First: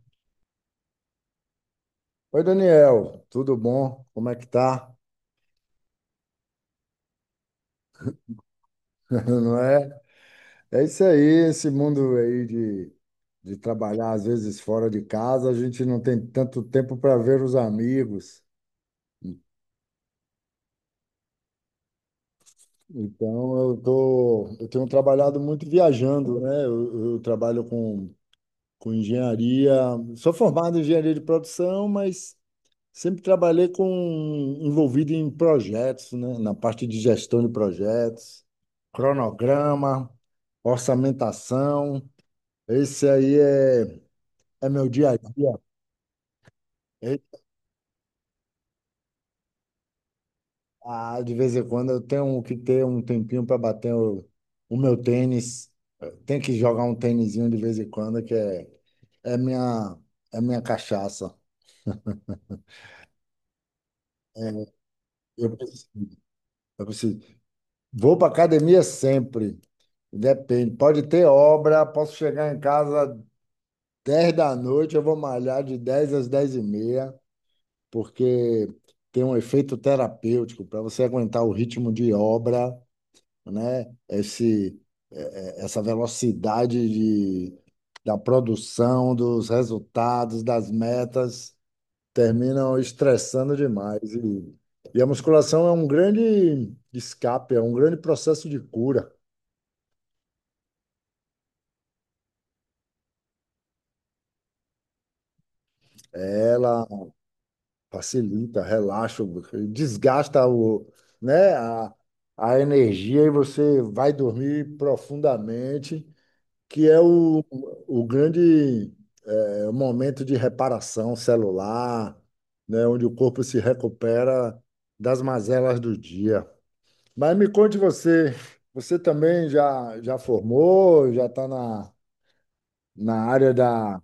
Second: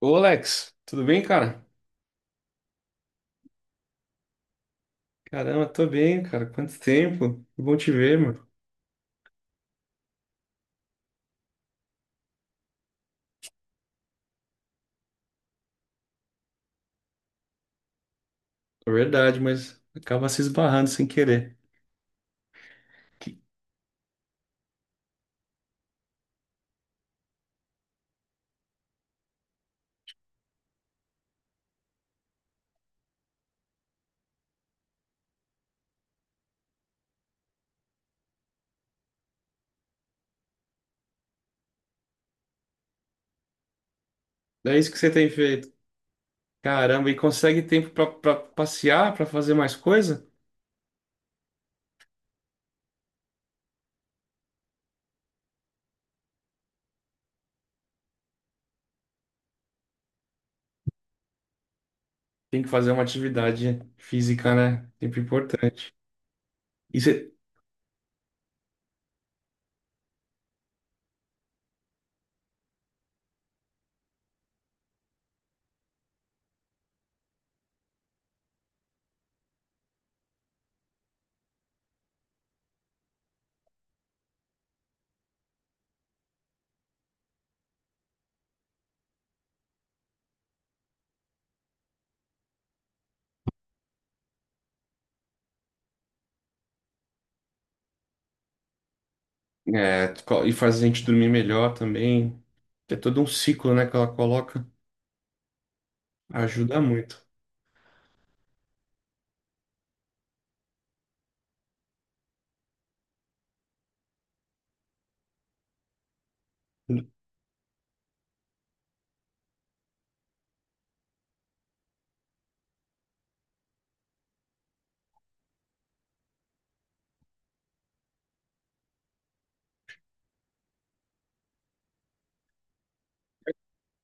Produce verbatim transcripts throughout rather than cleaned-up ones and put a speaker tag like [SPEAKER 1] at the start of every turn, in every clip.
[SPEAKER 1] Ô, Alex, tudo bem, cara?
[SPEAKER 2] Oi, Daniel, tudo bom? Como é que tá?
[SPEAKER 1] Caramba, tô bem, cara. Quanto tempo? Que bom te ver, meu.
[SPEAKER 2] Não é? É isso aí, esse mundo aí de, de trabalhar às vezes fora de casa, a gente não tem tanto tempo para ver os amigos.
[SPEAKER 1] É verdade, mas acaba se esbarrando sem querer. Que-
[SPEAKER 2] Então eu tô, eu tenho trabalhado muito viajando, né? Eu, eu trabalho com com engenharia. Sou formado em engenharia de produção, mas sempre trabalhei com envolvido em projetos, né? Na parte de gestão de projetos, cronograma, orçamentação. Esse aí é, é
[SPEAKER 1] É
[SPEAKER 2] meu
[SPEAKER 1] isso que você
[SPEAKER 2] dia a
[SPEAKER 1] tem
[SPEAKER 2] dia.
[SPEAKER 1] feito. Caramba, e
[SPEAKER 2] E-
[SPEAKER 1] consegue tempo pra, pra passear, pra fazer mais coisa?
[SPEAKER 2] ah, de vez em quando eu tenho que ter um tempinho para bater o, o meu tênis. Tem que jogar um tênisinho de vez em quando, que é, é minha, é minha cachaça.
[SPEAKER 1] Tem que fazer uma atividade física, né? Sempre
[SPEAKER 2] Eu preciso,
[SPEAKER 1] importante.
[SPEAKER 2] eu
[SPEAKER 1] E,
[SPEAKER 2] preciso
[SPEAKER 1] você,
[SPEAKER 2] Vou para academia sempre. Depende. Pode ter obra, posso chegar em casa dez da noite, eu vou malhar de dez às dez e meia, porque tem um efeito terapêutico para você aguentar o ritmo de obra, né? Esse, essa velocidade de, da produção, dos resultados, das metas, terminam estressando demais. E, e a musculação é um grande escape, é um grande processo de cura.
[SPEAKER 1] é, co- e faz a gente dormir melhor também. É todo um ciclo, né, que ela coloca. Ajuda
[SPEAKER 2] Ela
[SPEAKER 1] muito.
[SPEAKER 2] facilita, relaxa, desgasta o, né, a, a energia e você vai dormir profundamente, que é o, o grande eh, momento de reparação celular, né, onde o corpo se recupera das mazelas do dia. Mas me conte você, você também já, já formou, já está na, na área da,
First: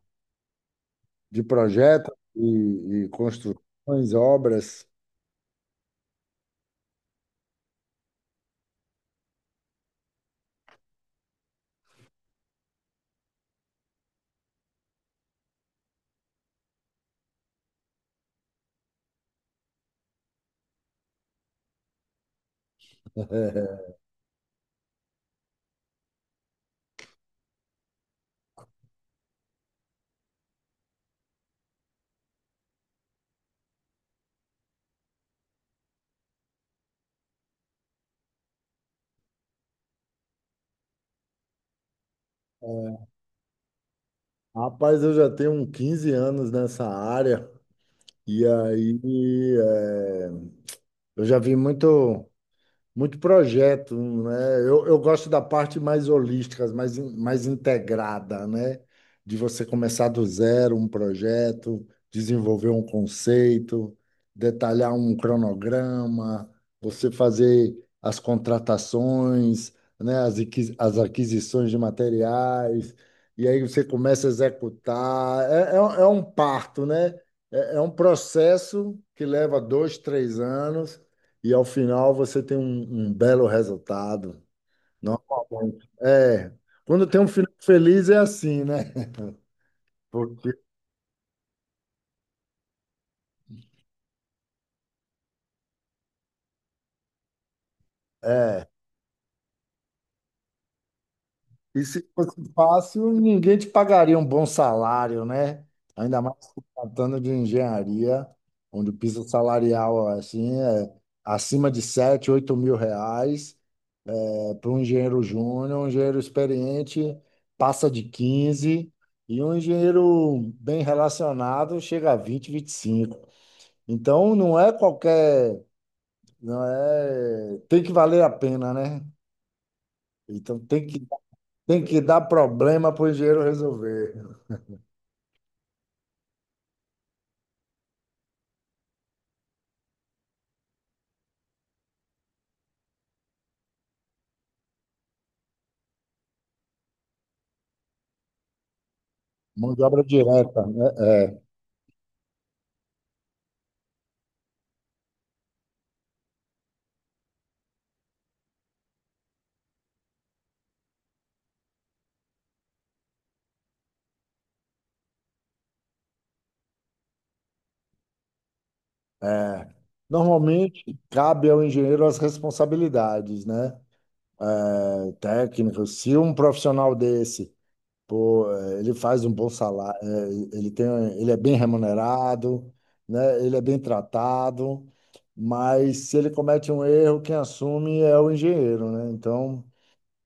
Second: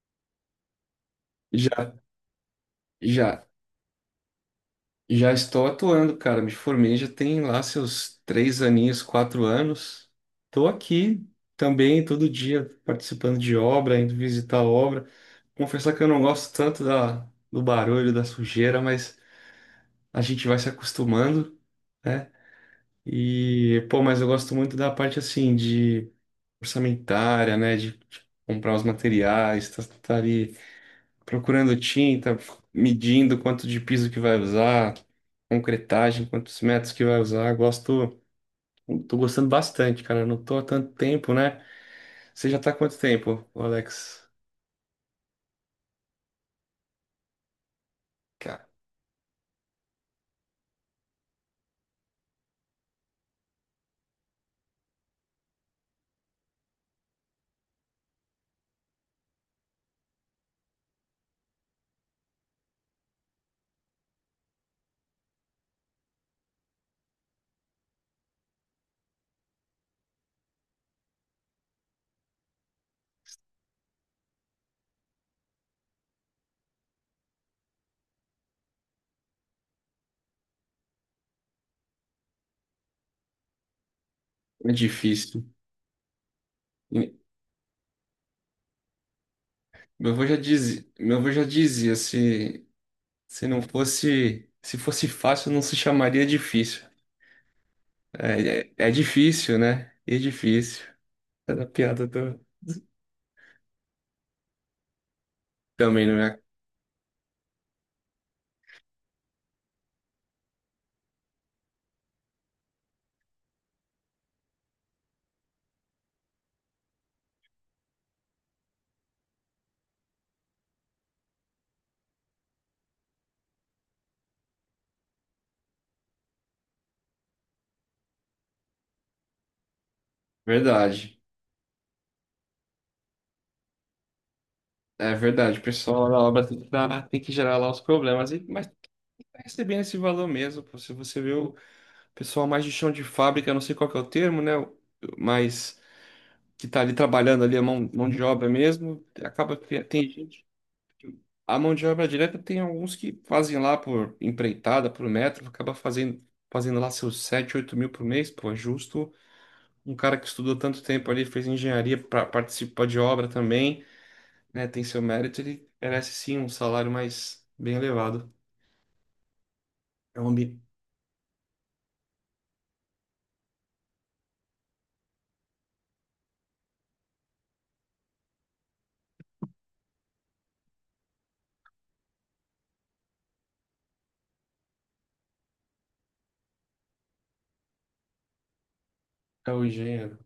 [SPEAKER 2] de
[SPEAKER 1] Já,
[SPEAKER 2] projetos e, e
[SPEAKER 1] já.
[SPEAKER 2] construções, obras?
[SPEAKER 1] Já estou atuando, cara. Me formei já tem lá seus três aninhos, quatro anos. Estou aqui também todo dia participando de obra, indo visitar a obra. Confessar que eu não gosto tanto da, do barulho, da sujeira, mas a gente vai se acostumando, né?
[SPEAKER 2] é,
[SPEAKER 1] E, pô, mas eu gosto muito da parte assim de orçamentária, né? De, de comprar os materiais, tá, tá ali procurando tinta, medindo quanto de piso que vai usar, concretagem, quantos metros que vai usar. Gosto, tô gostando bastante, cara. Não tô há tanto tempo, né? Você já tá há quanto tempo, ô Alex?
[SPEAKER 2] Rapaz, eu já tenho uns quinze anos nessa área e
[SPEAKER 1] Cara,
[SPEAKER 2] aí é, eu já vi muito, muito projeto, né? Eu, eu gosto da parte mais holística, mais, in- mais integrada, né? De você começar do zero um projeto, desenvolver um conceito, detalhar um cronograma, você fazer as contratações, né? As, aquisi- as aquisições de materiais, e aí você começa a executar. É, é, um é um parto, né? É, é um processo que leva dois, três anos e ao final você tem um, um belo resultado.
[SPEAKER 1] é difícil.
[SPEAKER 2] Normalmente. É. Quando
[SPEAKER 1] E
[SPEAKER 2] tem um final feliz é assim, né?
[SPEAKER 1] Meu avô já
[SPEAKER 2] Porque,
[SPEAKER 1] dizia, meu avô já dizia, se, se não fosse, se fosse fácil, não se chamaria difícil. É,
[SPEAKER 2] é.
[SPEAKER 1] é, é difícil, né? E é difícil. É da
[SPEAKER 2] E se
[SPEAKER 1] piada do...
[SPEAKER 2] fosse fácil, ninguém te pagaria um bom salário, né?
[SPEAKER 1] Também não
[SPEAKER 2] Ainda mais
[SPEAKER 1] é
[SPEAKER 2] se tratando de engenharia, onde o piso salarial assim, é acima de sete oito mil reais. É, para um engenheiro júnior, um engenheiro experiente passa de quinze e um engenheiro bem relacionado chega a vinte vinte e cinco. Então não é qualquer, não é, tem que valer a pena, né? Então tem que,
[SPEAKER 1] verdade.
[SPEAKER 2] tem que dar problema para o engenheiro resolver.
[SPEAKER 1] É verdade, o pessoal na obra tem que, dar- tem que gerar lá os problemas, e, mas tá recebendo esse valor mesmo. Pô. Se você vê o pessoal mais de chão de fábrica, não sei qual que é o termo, né? o- Mas que tá ali trabalhando ali a mão, mão de obra mesmo, acaba
[SPEAKER 2] Mão
[SPEAKER 1] que
[SPEAKER 2] de obra
[SPEAKER 1] tem gente.
[SPEAKER 2] direta, né?
[SPEAKER 1] A mão de obra direta tem alguns que fazem lá por empreitada, por metro, acaba fazendo, fazendo lá seus sete, oito mil por mês, pô, é justo. Um cara que estudou tanto tempo ali, fez engenharia para participar de obra também. Né, tem seu mérito, ele merece sim um salário mais bem elevado.
[SPEAKER 2] É. é.
[SPEAKER 1] É um ambi...
[SPEAKER 2] Normalmente cabe ao engenheiro as responsabilidades, né? É, Técnico, se um profissional desse, pô, é, ele faz um bom salário, é, ele tem, ele é bem remunerado, né? Ele é bem tratado, mas se ele comete um erro, quem assume é o engenheiro, né?
[SPEAKER 1] é
[SPEAKER 2] Então
[SPEAKER 1] o gênero.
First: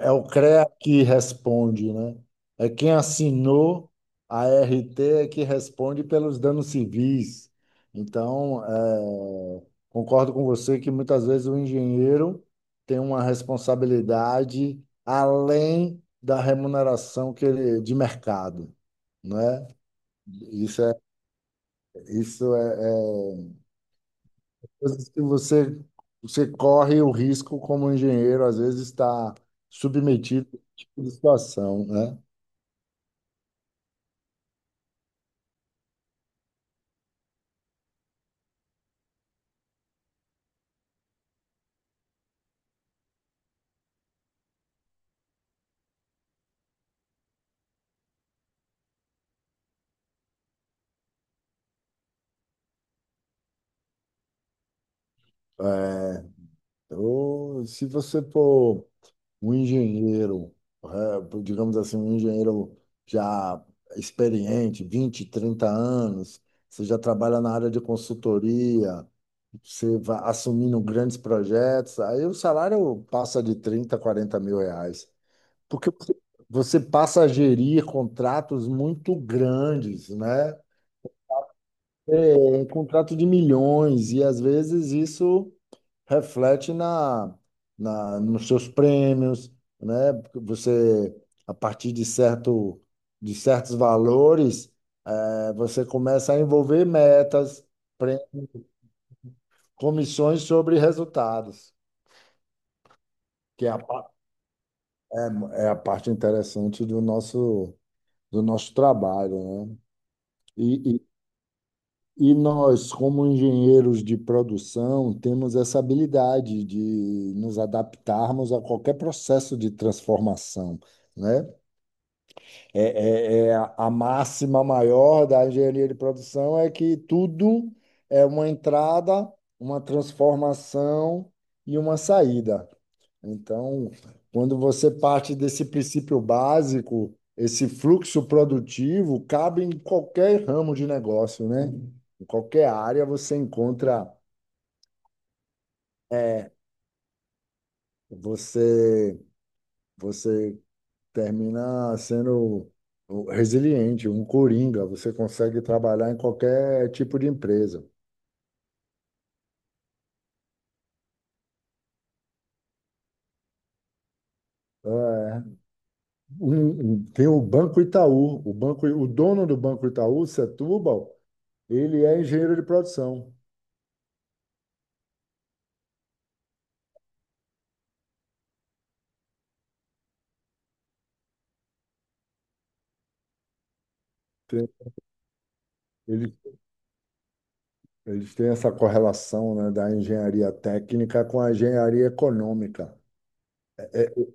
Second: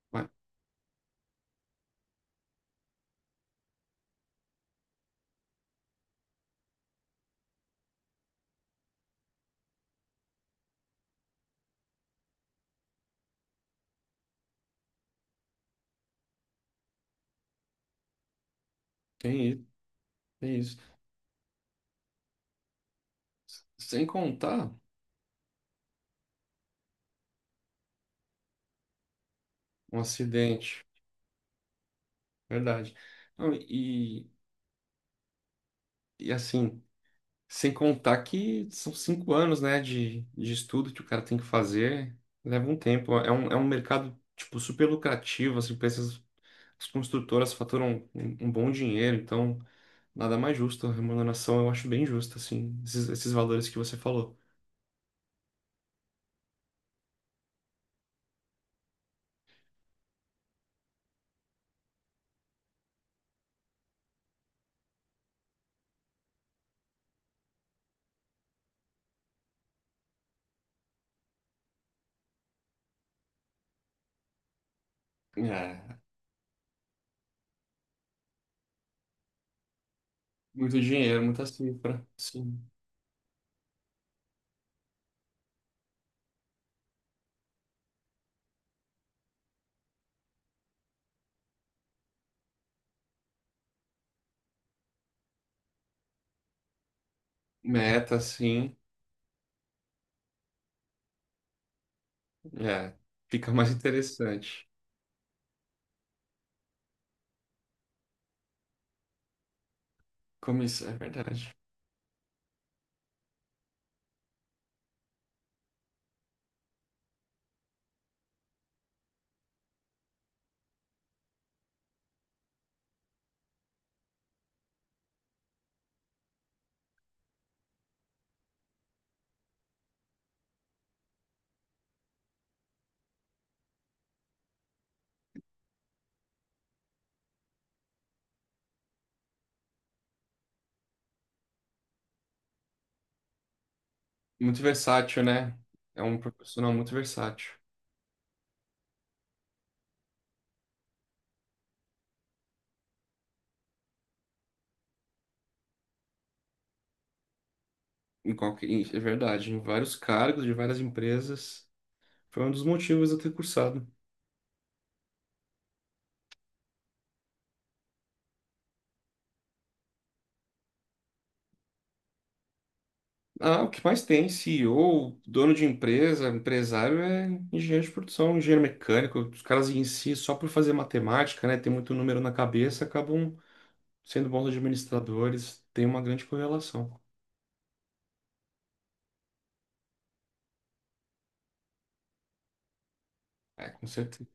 [SPEAKER 2] é o
[SPEAKER 1] Mas
[SPEAKER 2] CREA que responde, né? É quem assinou a R T é que responde pelos danos civis. Então, é, concordo com você que muitas vezes o engenheiro tem uma responsabilidade além da remuneração que ele, de mercado,
[SPEAKER 1] tem isso,
[SPEAKER 2] né?
[SPEAKER 1] tem isso.
[SPEAKER 2] Isso é, isso é, é
[SPEAKER 1] Sem contar
[SPEAKER 2] coisas que você, você corre o risco como engenheiro, às vezes está
[SPEAKER 1] um
[SPEAKER 2] submetido a esse
[SPEAKER 1] acidente,
[SPEAKER 2] tipo de situação, né?
[SPEAKER 1] verdade. Não, e, e assim, sem contar que são cinco anos, né, de, de estudo que o cara tem que fazer, leva um tempo. É um, é um mercado, tipo, super lucrativo, assim, pra essas- as construtoras faturam um, um bom dinheiro, então nada mais justo. A remuneração eu acho bem justa, assim, esses, esses valores que você falou.
[SPEAKER 2] É, Eu, se você for um engenheiro, é, digamos assim, um engenheiro já experiente, vinte trinta anos, você já trabalha na área de consultoria, você vai assumindo grandes projetos, aí o salário passa de trinta quarenta mil reais, porque
[SPEAKER 1] É,
[SPEAKER 2] você passa a gerir contratos muito grandes, né?
[SPEAKER 1] muito dinheiro, muita cifra.
[SPEAKER 2] É,
[SPEAKER 1] Sim.
[SPEAKER 2] um contrato de milhões, e às vezes isso reflete na, na nos seus prêmios, né? Porque você, a partir de certo, de certos valores, eh, você começa a envolver metas,
[SPEAKER 1] Meta,
[SPEAKER 2] pre-
[SPEAKER 1] sim.
[SPEAKER 2] comissões sobre resultados,
[SPEAKER 1] É, fica
[SPEAKER 2] que
[SPEAKER 1] mais
[SPEAKER 2] é a, pa-
[SPEAKER 1] interessante.
[SPEAKER 2] é é a parte interessante do nosso, do nosso trabalho, né?
[SPEAKER 1] Como isso é
[SPEAKER 2] E, e,
[SPEAKER 1] verdade.
[SPEAKER 2] e nós, como engenheiros de produção, temos essa habilidade de nos adaptarmos a qualquer processo de transformação, né? É, é- é a a máxima maior da engenharia de produção é que tudo é uma entrada, uma transformação e uma saída. Então, quando você parte desse princípio básico, esse fluxo produtivo cabe em qualquer ramo de negócio, né? Em qualquer área você encontra,
[SPEAKER 1] Muito versátil, né? É um
[SPEAKER 2] é
[SPEAKER 1] profissional muito versátil.
[SPEAKER 2] você, você termina sendo resiliente, um coringa. Você consegue trabalhar em qualquer tipo de empresa.
[SPEAKER 1] Em qualquer, em- é verdade, em vários cargos, de várias empresas. Foi um dos motivos de eu ter cursado.
[SPEAKER 2] É. Um- um- tem o Banco Itaú. O banco, o dono do Banco Itaú, Setúbal, ele é engenheiro de produção.
[SPEAKER 1] Ah, o que mais tem? CEO, dono de empresa, empresário é engenheiro de produção, engenheiro mecânico. Os caras em si, só por fazer matemática, né? Ter muito número na cabeça, acabam sendo bons
[SPEAKER 2] Tem-
[SPEAKER 1] administradores, tem uma grande
[SPEAKER 2] ele-
[SPEAKER 1] correlação.
[SPEAKER 2] Eles têm essa correlação, né, da engenharia técnica com a engenharia econômica.
[SPEAKER 1] É, com certeza.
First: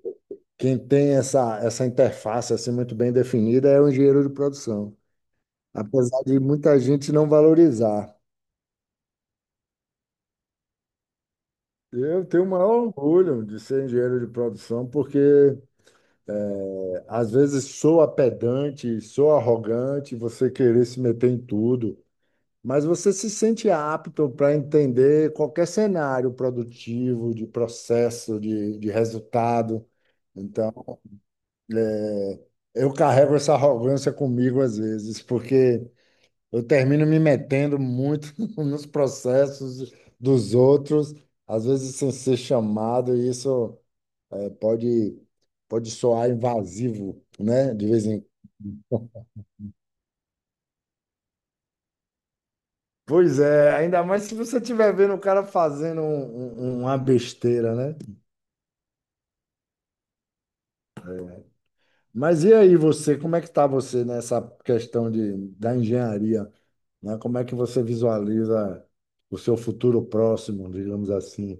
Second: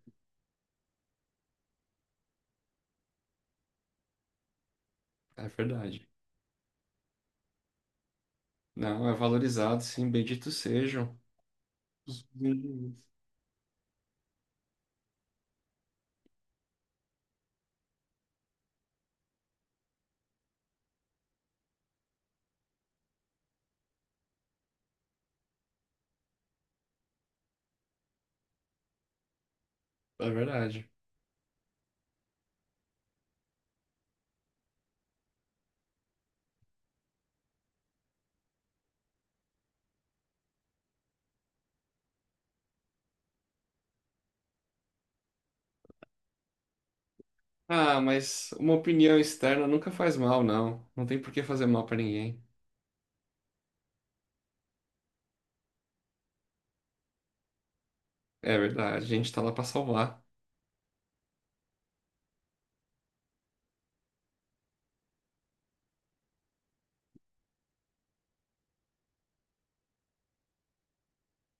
[SPEAKER 2] Quem tem essa, essa interface assim, muito bem definida é o engenheiro de produção.
[SPEAKER 1] É verdade.
[SPEAKER 2] Apesar de muita gente não valorizar.
[SPEAKER 1] Não, é valorizado, sim, benditos sejam. Os
[SPEAKER 2] Eu tenho o maior
[SPEAKER 1] benditos.
[SPEAKER 2] orgulho de ser engenheiro de produção, porque é, às vezes soa pedante, soa arrogante você querer se meter em tudo, mas você se sente apto para entender qualquer cenário produtivo, de processo, de, de resultado.
[SPEAKER 1] É verdade.
[SPEAKER 2] Então, eu carrego essa arrogância comigo às vezes, porque eu termino me metendo muito nos processos dos outros, às vezes sem ser chamado, e isso. É, pode, pode soar invasivo, né? De
[SPEAKER 1] Ah,
[SPEAKER 2] vez em...
[SPEAKER 1] mas uma opinião externa nunca faz mal, não. Não tem por que fazer mal pra ninguém.
[SPEAKER 2] Pois é, ainda mais se você estiver vendo o cara fazendo um- um- uma besteira, né?
[SPEAKER 1] É verdade, a gente tá lá pra salvar.
[SPEAKER 2] Mas e aí você, como é que tá você nessa questão de, da engenharia, né? Como é que você visualiza o seu futuro próximo, digamos assim?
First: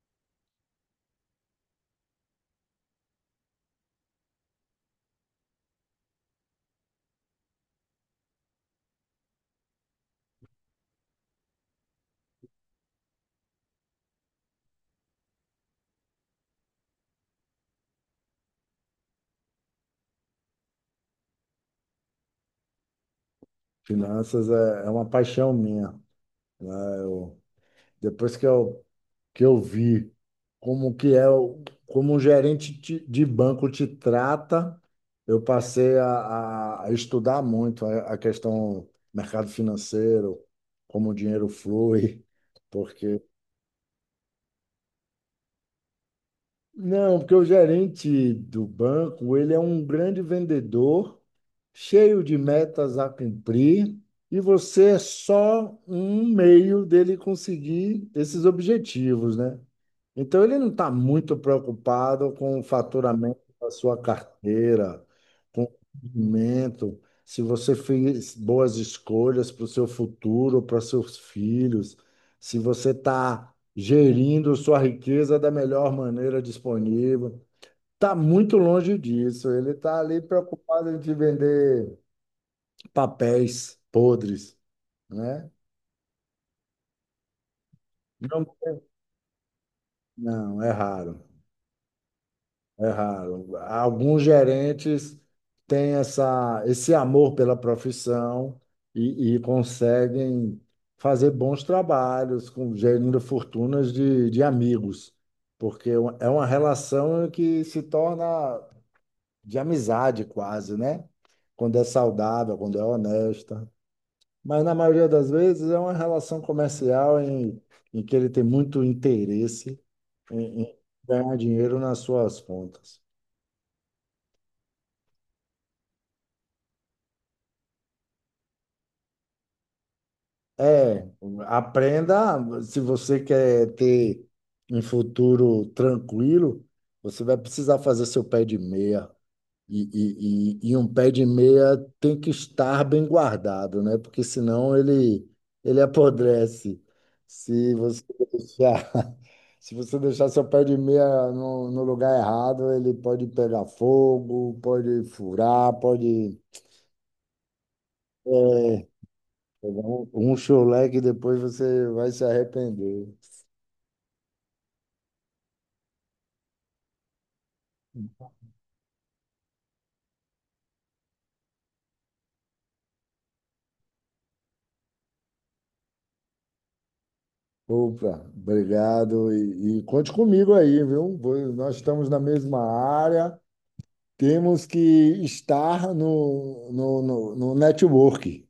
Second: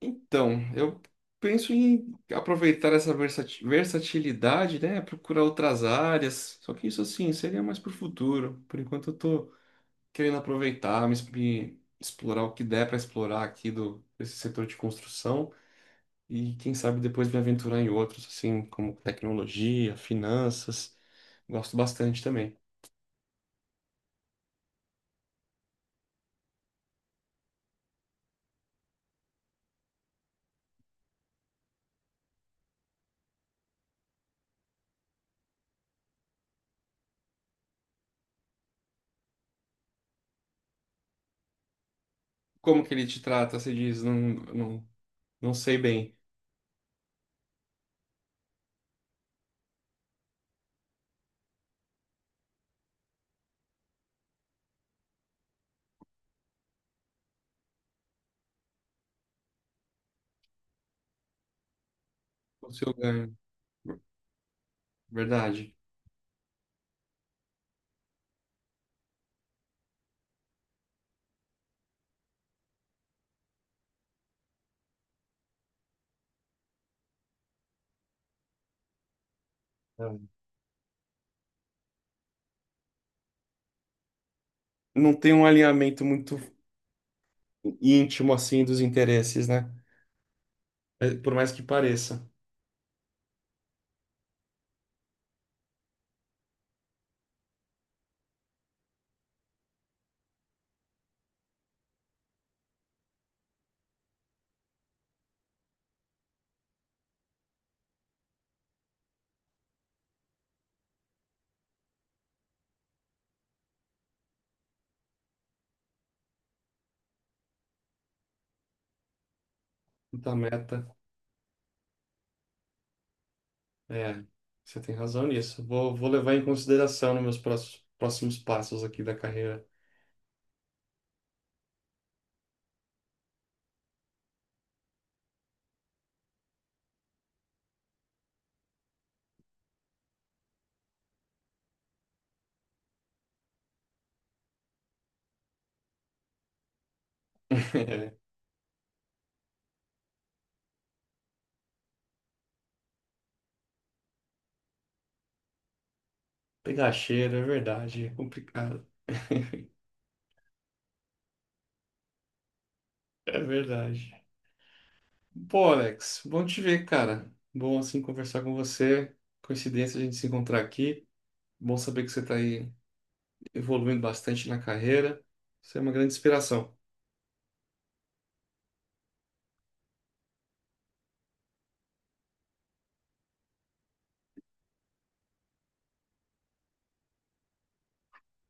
[SPEAKER 1] Então, eu penso em aproveitar essa versati- versatilidade, né? Procurar outras áreas. Só que isso, assim, seria mais pro futuro. Por enquanto, eu tô querendo aproveitar, me, me explorar o que der para explorar aqui do desse setor de construção e quem sabe depois me aventurar em outros, assim como tecnologia, finanças. Gosto bastante também.
[SPEAKER 2] Finanças é, é uma paixão minha, né? Eu, depois que eu que eu vi como que é o- como um gerente te- de banco te trata, eu passei a, a- a estudar muito a, a questão mercado financeiro, como o dinheiro flui,
[SPEAKER 1] Como que ele te
[SPEAKER 2] porque
[SPEAKER 1] trata? Você diz, não, não, não sei bem
[SPEAKER 2] não, porque o gerente do banco, ele é um grande vendedor, cheio de metas a cumprir, e você é só um meio dele conseguir esses objetivos, né? Então, ele não está muito preocupado com o
[SPEAKER 1] o seu ganho.
[SPEAKER 2] faturamento da sua carteira, com
[SPEAKER 1] Verdade.
[SPEAKER 2] o rendimento, se você fez boas escolhas para o seu futuro, para seus filhos, se você está gerindo sua riqueza da melhor maneira disponível. Está muito longe disso. Ele está ali
[SPEAKER 1] É.
[SPEAKER 2] preocupado em te vender papéis podres,
[SPEAKER 1] Não tem um
[SPEAKER 2] né?
[SPEAKER 1] alinhamento muito íntimo
[SPEAKER 2] Não,
[SPEAKER 1] assim dos interesses, né?
[SPEAKER 2] não, é
[SPEAKER 1] É,
[SPEAKER 2] raro,
[SPEAKER 1] por mais que pareça,
[SPEAKER 2] é raro. Alguns gerentes têm essa, esse amor pela profissão e, e conseguem fazer bons trabalhos com gerindo fortunas de, de amigos, porque é uma relação que se torna de amizade quase, né? Quando é saudável, quando é honesta. Mas na maioria das vezes é uma relação comercial em, em que ele tem muito interesse
[SPEAKER 1] muita
[SPEAKER 2] em, em
[SPEAKER 1] meta.
[SPEAKER 2] ganhar dinheiro nas suas contas.
[SPEAKER 1] É, você tem razão nisso. Vou, vou levar em consideração nos meus próximos, próximos passos aqui da carreira.
[SPEAKER 2] É, aprenda, se você quer ter um futuro tranquilo, você vai precisar fazer seu pé de meia. E, e, e, e um pé de meia tem que estar bem guardado, né? Porque senão ele, ele apodrece. Se você
[SPEAKER 1] É,
[SPEAKER 2] deixar, se você deixar seu pé de meia no, no lugar errado, ele pode pegar fogo, pode furar, pode...
[SPEAKER 1] pegar cheiro, é verdade, é
[SPEAKER 2] é,
[SPEAKER 1] complicado.
[SPEAKER 2] Pegar um, um chulé que depois você vai se arrepender.
[SPEAKER 1] É verdade. Bom, Alex, bom te ver, cara. Bom assim conversar com você. Coincidência a gente se encontrar aqui. Bom saber que você está aí evoluindo bastante na carreira. Você é uma grande inspiração.
[SPEAKER 2] Opa, obrigado. E, e conte comigo aí, viu? Vou- Nós estamos na mesma área. Temos que estar no, no, no, no network,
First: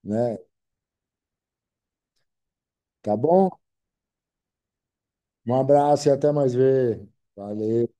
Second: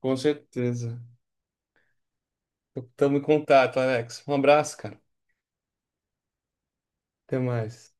[SPEAKER 1] Com
[SPEAKER 2] né?
[SPEAKER 1] certeza.
[SPEAKER 2] Tá
[SPEAKER 1] Estamos em
[SPEAKER 2] bom?
[SPEAKER 1] contato, Alex. Um abraço, cara.
[SPEAKER 2] Um abraço e até mais ver.
[SPEAKER 1] Até
[SPEAKER 2] Valeu.
[SPEAKER 1] mais.